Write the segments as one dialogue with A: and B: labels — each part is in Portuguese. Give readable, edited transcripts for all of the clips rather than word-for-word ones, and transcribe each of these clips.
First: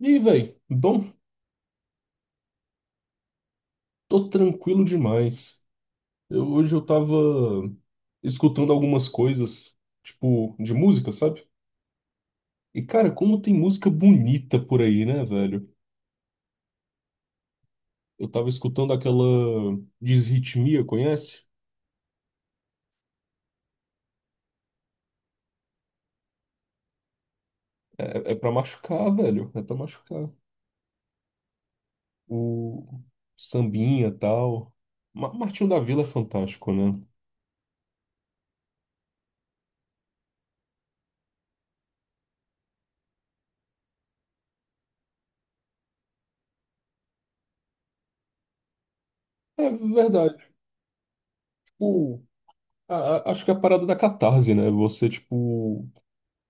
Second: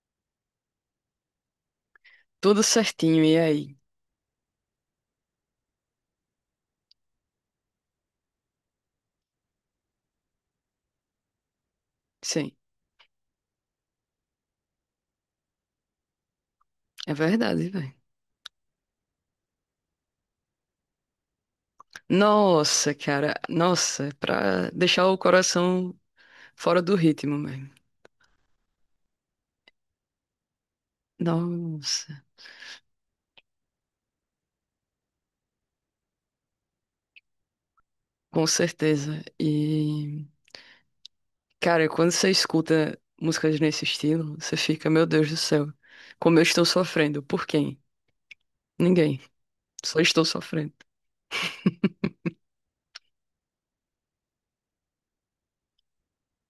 A: E aí, velho? Bom,
B: Tudo certinho, e aí?
A: tô tranquilo demais. Hoje eu tava escutando algumas coisas, tipo, de música, sabe?
B: Sim,
A: E, cara, como tem música bonita por aí, né, velho?
B: é verdade, velho.
A: Eu tava escutando aquela Desritmia, conhece?
B: Nossa, cara, nossa, é pra deixar o coração fora do ritmo mesmo.
A: É, é pra machucar, velho. É pra machucar.
B: Nossa,
A: O sambinha, tal. Martinho da Vila é fantástico, né?
B: com certeza. E, cara, quando você escuta músicas nesse estilo, você fica, meu Deus do céu, como eu estou sofrendo? Por quem? Ninguém.
A: É
B: Só estou
A: verdade.
B: sofrendo.
A: Tipo, acho que é a parada da catarse, né? Você, tipo,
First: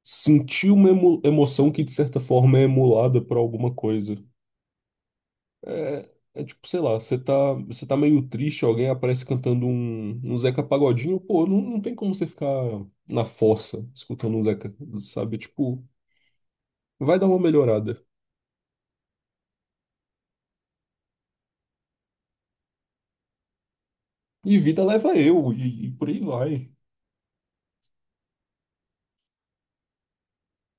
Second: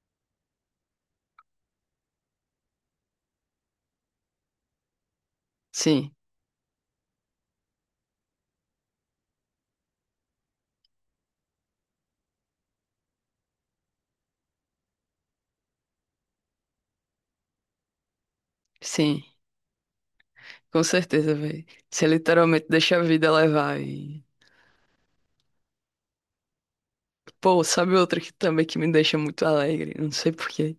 A: sentir uma emoção que de certa forma é emulada por alguma coisa. É,
B: Sim,
A: é tipo, sei lá, você tá, meio triste, alguém aparece cantando um Zeca Pagodinho, pô, não tem como você ficar na fossa escutando um Zeca, sabe? Tipo, vai dar uma melhorada.
B: sim, com certeza, velho. Você literalmente deixa a vida levar e...
A: E vida leva eu, e por aí vai.
B: Pô, sabe outra que também que me deixa muito alegre? Não sei por quê.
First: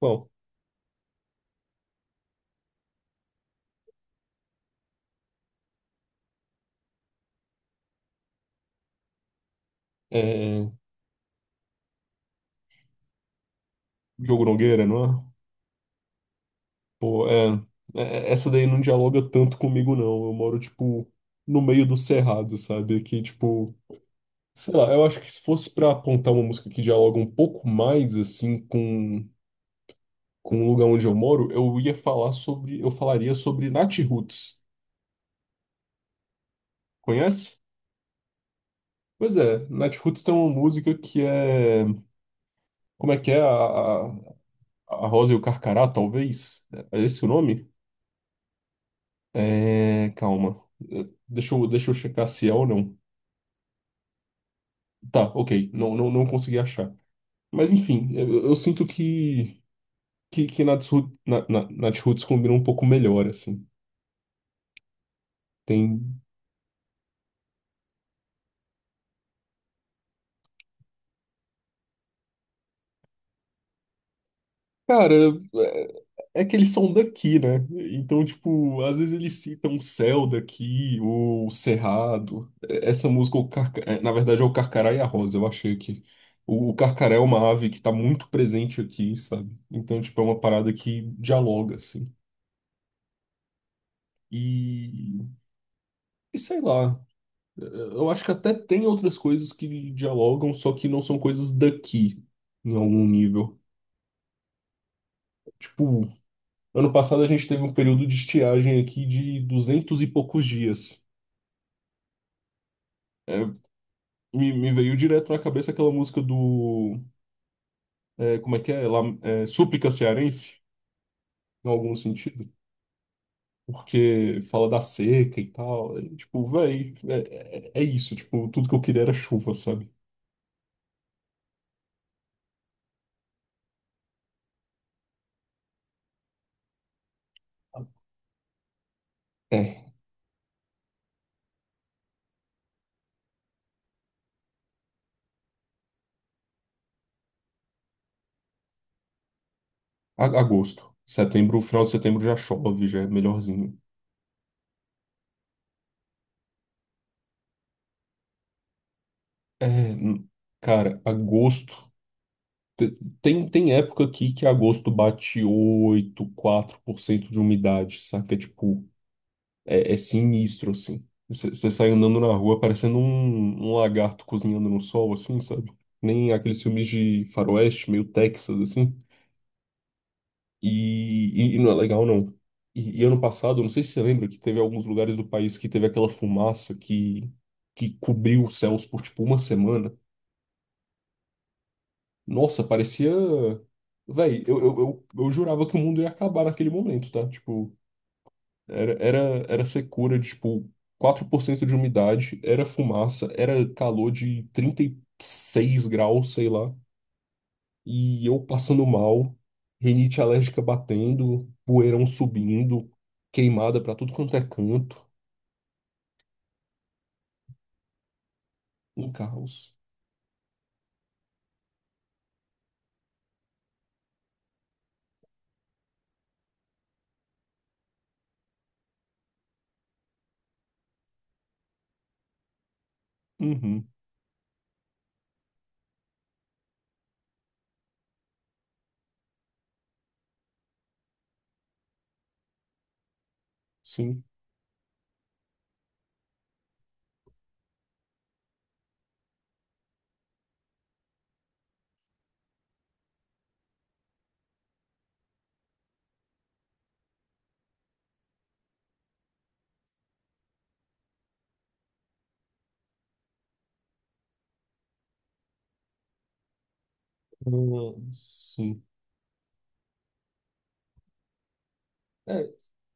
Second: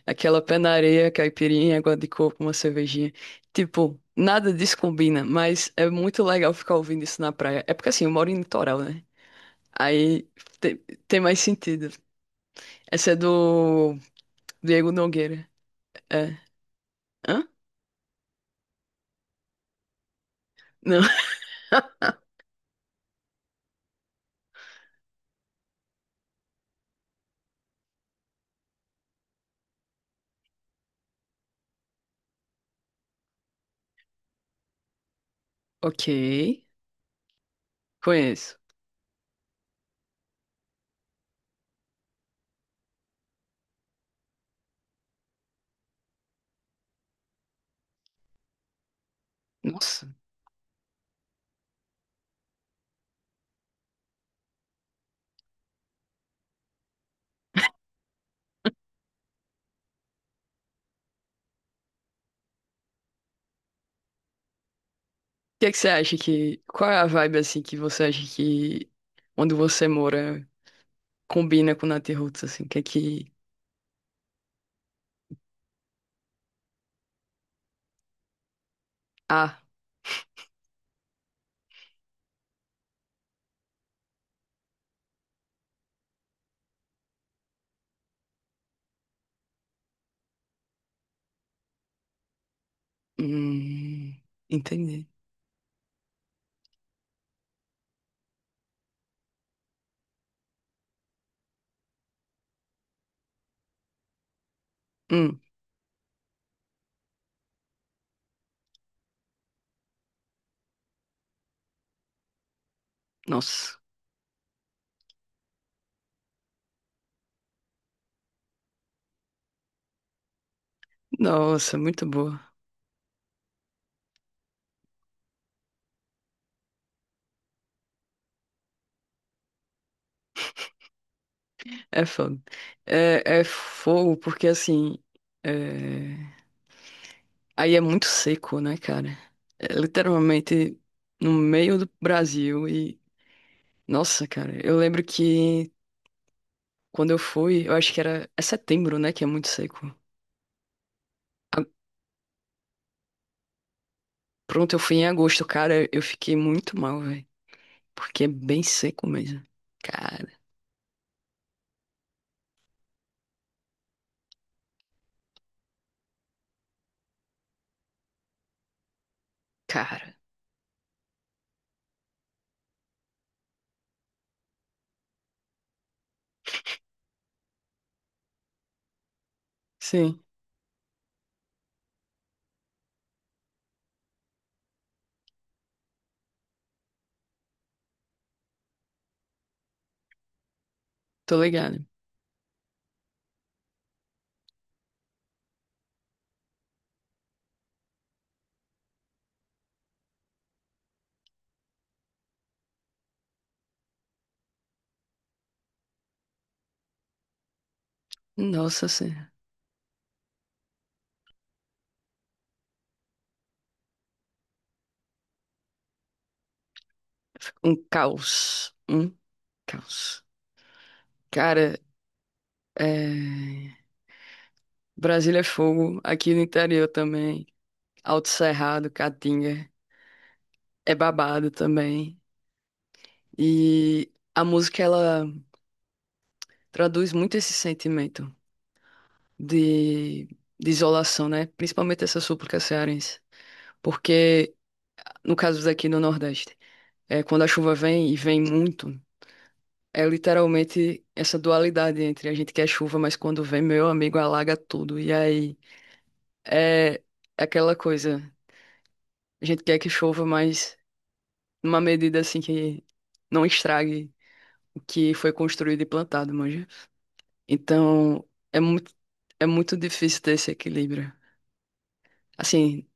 A: Bom,
B: Aquela pé na areia, caipirinha, água de coco, uma cervejinha. Tipo, nada disso combina, mas é muito legal ficar ouvindo isso na praia. É porque assim, eu moro em litoral, né? Aí
A: é,
B: te- tem, mais sentido. Essa é do
A: Diogo Nogueira,
B: Diego
A: não é?
B: Nogueira. É.
A: Pô,
B: Hã?
A: essa daí não dialoga tanto comigo, não. Eu moro,
B: Não.
A: tipo, no meio do cerrado, sabe? Que, tipo, sei lá, eu acho que se fosse pra apontar uma música que dialoga um pouco mais assim com o lugar onde eu moro, eu falaria sobre Nath Roots.
B: Ok.
A: Conhece?
B: Conheço.
A: Pois é, Nath Roots tem uma música que é, como é que é? A Rosa e o Carcará, talvez? É esse o nome?
B: Nossa.
A: É,
B: O
A: calma. É, deixa eu checar se é ou não. Tá, ok, não consegui achar. Mas enfim, eu sinto que Nath Roots, Nath Roots combina um pouco melhor assim.
B: que é que você acha
A: Tem.
B: que. Qual é a vibe assim que você acha que onde você mora combina com Natiruts, assim? O que é que.
A: Cara, é é que eles são daqui, né? Então, tipo, às vezes eles
B: Ah.
A: citam o Céu daqui, ou o Cerrado. Essa música, o é, na verdade, é o Carcará e a Rosa, eu achei que. O Carcará é uma ave que tá muito presente aqui, sabe? Então, tipo, é uma parada que dialoga, assim.
B: Hum. Entendi.
A: E, e sei lá. Eu acho que até tem outras coisas que dialogam, só que não são coisas daqui, em algum nível.
B: Hum.
A: Tipo, ano passado a gente teve um período de estiagem aqui de duzentos e poucos dias. É,
B: Nossa.
A: me veio direto na cabeça aquela música do. Como é que é? Lá, é? Súplica Cearense, em
B: Nossa,
A: algum
B: muito boa.
A: sentido. Porque fala da seca e tal. E, tipo, véi, é isso. Tipo, tudo que eu queria era chuva, sabe?
B: É fogo. É, é fogo porque assim. é, Aí é muito seco, né, cara? É
A: É,
B: literalmente no meio do Brasil e. Nossa, cara, eu lembro que quando eu fui, eu acho que era. É setembro, né, que é muito seco.
A: agosto. Setembro,
B: A-
A: final de setembro já chove, já é melhorzinho.
B: Pronto, eu fui em agosto, cara, eu fiquei muito mal, velho. Porque é bem seco mesmo.
A: É, n-
B: Cara,
A: cara, agosto. Te- tem época aqui que agosto bate 84% de umidade, saca? É tipo, é
B: cara.
A: sinistro, assim. Você sai andando na rua parecendo um, lagarto cozinhando no sol, assim, sabe? Nem aqueles filmes de faroeste, meio Texas, assim.
B: Sim,
A: E não é legal, não. E ano passado, eu não sei se você lembra, que teve alguns lugares do país que teve aquela fumaça que cobriu os céus por, tipo, uma semana.
B: tô ligado.
A: Nossa, parecia. Véi, eu jurava que o mundo ia acabar naquele momento, tá? Tipo, era, era, era secura de, tipo, 4% de umidade, era fumaça, era calor de 36 graus, sei lá. E eu passando
B: Nossa senhora.
A: mal, rinite alérgica batendo, poeirão subindo, queimada pra tudo quanto é canto.
B: Um caos.
A: Um
B: Um
A: caos.
B: caos. Cara, É, Brasília é fogo, aqui no interior também. Alto Cerrado, Caatinga, é babado também.
A: Uhum,
B: E a música, ela traduz muito esse sentimento de, de isolação, né? Principalmente essa súplica cearense.
A: sim.
B: Porque, no caso daqui no Nordeste, é, quando a chuva vem, e vem muito, é literalmente essa dualidade entre a gente quer chuva, mas quando vem, meu amigo, alaga tudo. E aí, é é aquela coisa... A gente quer que chova, mas numa medida assim que não estrague o que foi construído e plantado, manja. Então,
A: Sim.
B: é muito difícil ter esse equilíbrio.
A: É,
B: Assim,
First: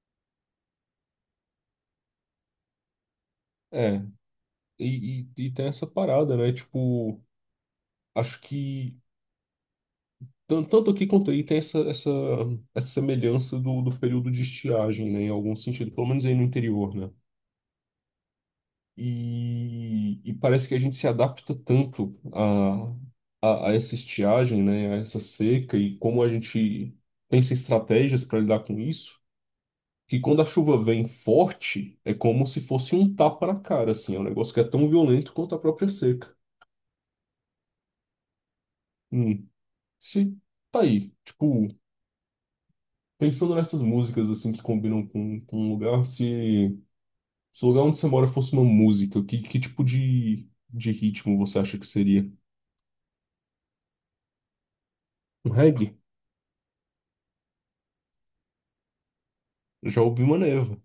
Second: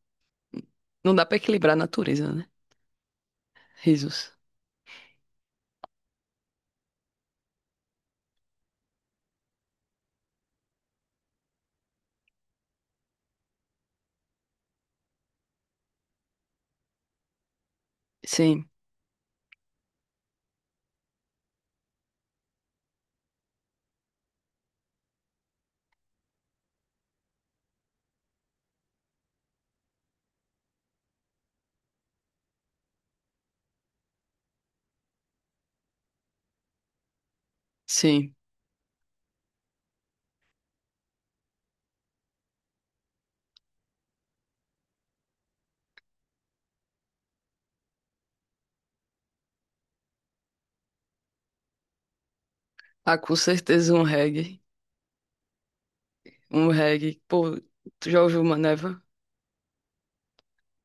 B: não dá pra equilibrar a natureza, né?
A: é.
B: Risos.
A: E tem essa parada, né? Tipo, acho que tanto aqui quanto aí tem essa, semelhança do período de estiagem, né, em algum sentido, pelo menos aí no interior, né?
B: Sim,
A: E parece que a gente se adapta tanto a essa estiagem, né, a essa seca e como a gente pensa em estratégias para lidar com isso, que quando a chuva vem forte, é como se fosse um tapa na cara, assim, é um negócio que é tão violento quanto a própria seca.
B: sim.
A: Hum, se tá aí, tipo, pensando nessas músicas assim que combinam com um lugar, se o lugar onde você mora fosse uma música, que tipo de ritmo você acha que seria?
B: Ah, com certeza um reggae.
A: Um reggae?
B: Um reggae. Pô, tu já ouviu Maneva?
A: Já ouvi uma neva.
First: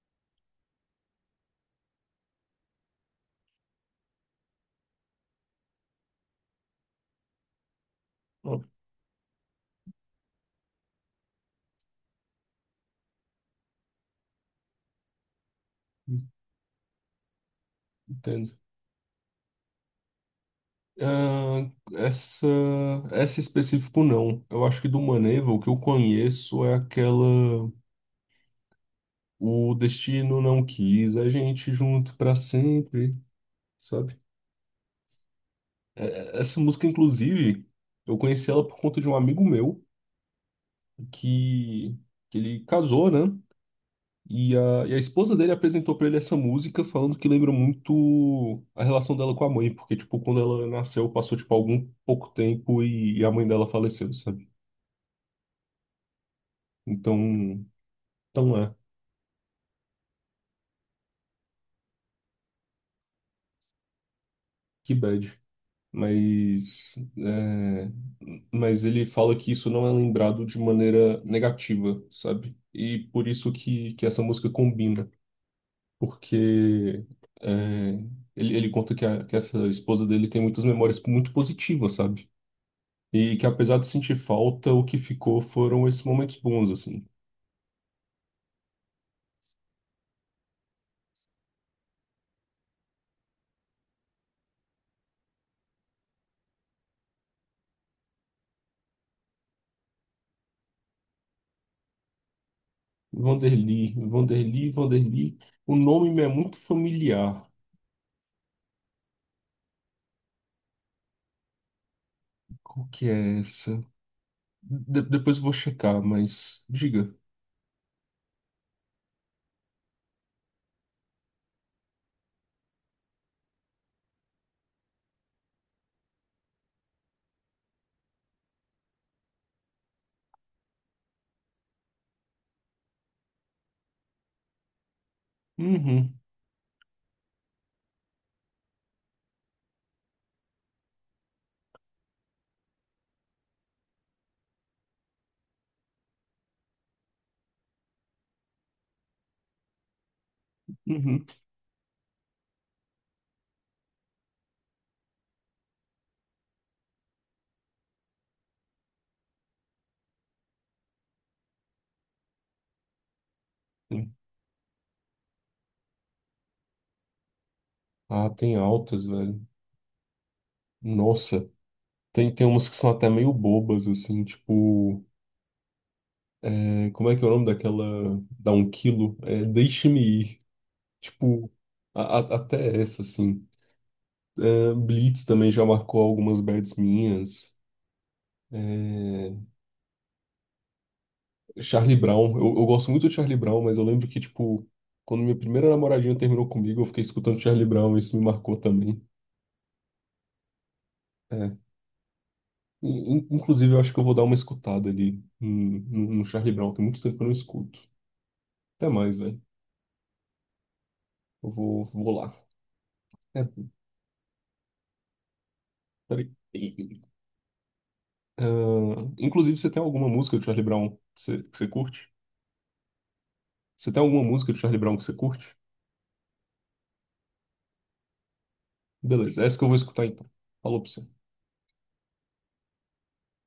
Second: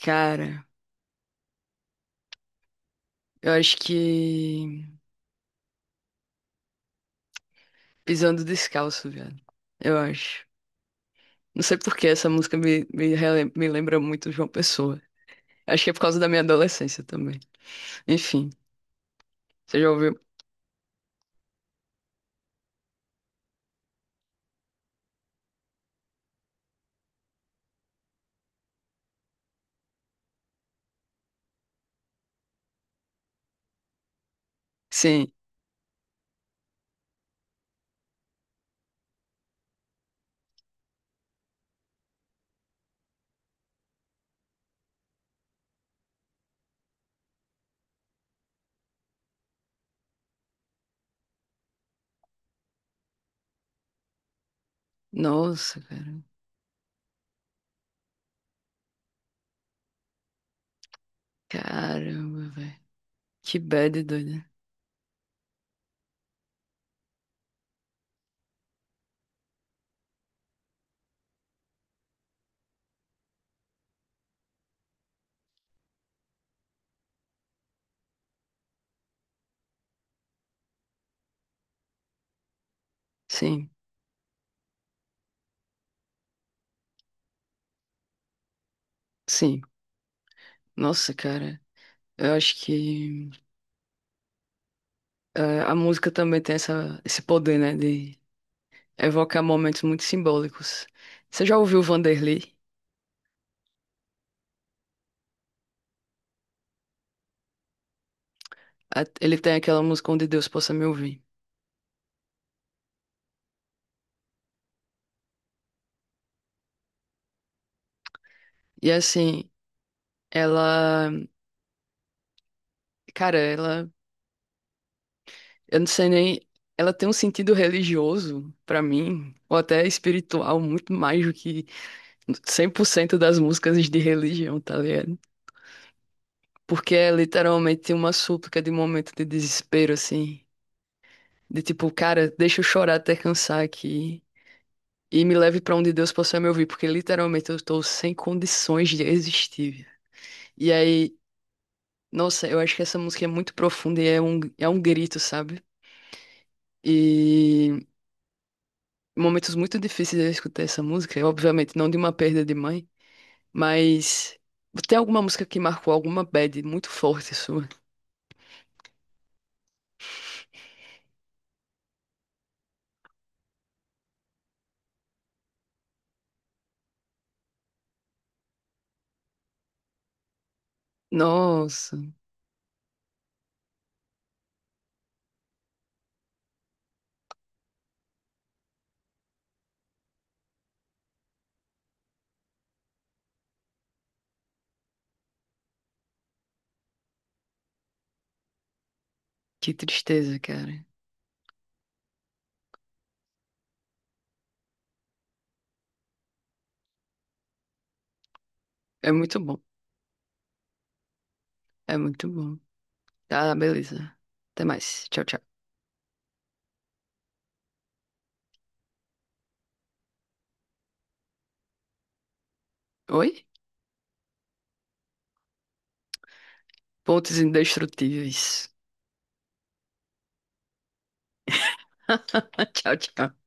B: Cara, eu acho que Pisando
A: Ó,
B: Descalço, velho. Eu acho. Não sei por que essa música me lembra muito João Pessoa. Acho que é por causa da minha adolescência também. Enfim,
A: entendo.
B: você já ouviu?
A: Ah, essa específico não. Eu acho que do Maneva, o que eu conheço é aquela O Destino Não Quis a gente junto pra sempre, sabe?
B: Sim.
A: Essa música, inclusive, eu conheci ela por conta de um amigo meu que, que ele casou, né? E a esposa dele apresentou pra ele essa música falando que lembra muito a relação dela com a mãe, porque, tipo, quando ela nasceu, passou, tipo, algum pouco tempo e a mãe dela faleceu, sabe?
B: Nossa, cara.
A: Então, então é,
B: Caramba, velho. Que bad doida.
A: que bad. Mas, é, mas ele fala que isso não é lembrado de maneira negativa, sabe? E por isso que essa música combina. Porque é, ele conta que, que essa esposa dele tem muitas memórias muito positivas, sabe? E que
B: Sim,
A: apesar de sentir falta, o que ficou foram esses momentos bons, assim.
B: sim. Nossa, cara. Eu acho que a música também tem essa, esse poder, né? De evocar momentos muito simbólicos. Você já ouviu o Vanderlei?
A: Vanderly, Vanderly, Vanderly. O nome me é muito familiar.
B: Ele tem aquela música Onde Deus Possa Me Ouvir.
A: Qual que é essa? Depois eu vou checar, mas diga.
B: E assim, ela. Cara, ela. Eu não sei nem. Ela tem um sentido religioso, pra mim, ou até espiritual, muito mais do que 100% das músicas de religião, tá ligado?
A: Uhum,
B: Porque é literalmente uma súplica de momento de desespero, assim. De tipo, cara, deixa eu chorar até cansar aqui. E me leve pra onde Deus possa me ouvir, porque literalmente eu tô sem condições de existir, velho. E aí,
A: uhum.
B: nossa, eu acho que essa música é muito profunda e é é um grito, sabe? E momentos muito difíceis eu escutei essa música, e obviamente não de uma perda de mãe, mas tem alguma música que marcou alguma bad muito forte sua?
A: Ah, tem altas, velho. Nossa, tem umas que são até meio bobas, assim, tipo. É, como é que é o nome daquela. Dá um quilo? É, deixe-me ir. Tipo,
B: Nossa,
A: até essa, assim. É, Blitz também já marcou algumas bets minhas. É, Charlie Brown. Eu gosto muito de Charlie Brown, mas eu lembro que, tipo, quando minha primeira namoradinha terminou comigo, eu fiquei escutando Charlie Brown e isso me marcou também.
B: que tristeza, cara.
A: É. Inclusive, eu acho que eu vou dar uma escutada ali no Charlie Brown. Tem muito tempo que eu não escuto. Até
B: É
A: mais, velho.
B: muito bom,
A: Eu vou,
B: é
A: vou
B: muito
A: lá.
B: bom.
A: É,
B: Tá, beleza. Até mais. Tchau, tchau.
A: peraí. Ah, inclusive, você tem alguma música do Charlie Brown que você curte?
B: Oi?
A: Você tem alguma música do Charlie Brown que você curte?
B: Pontos indestrutíveis.
A: Beleza, é essa que eu vou escutar então. Falou pra você.
B: Tchau, tchau.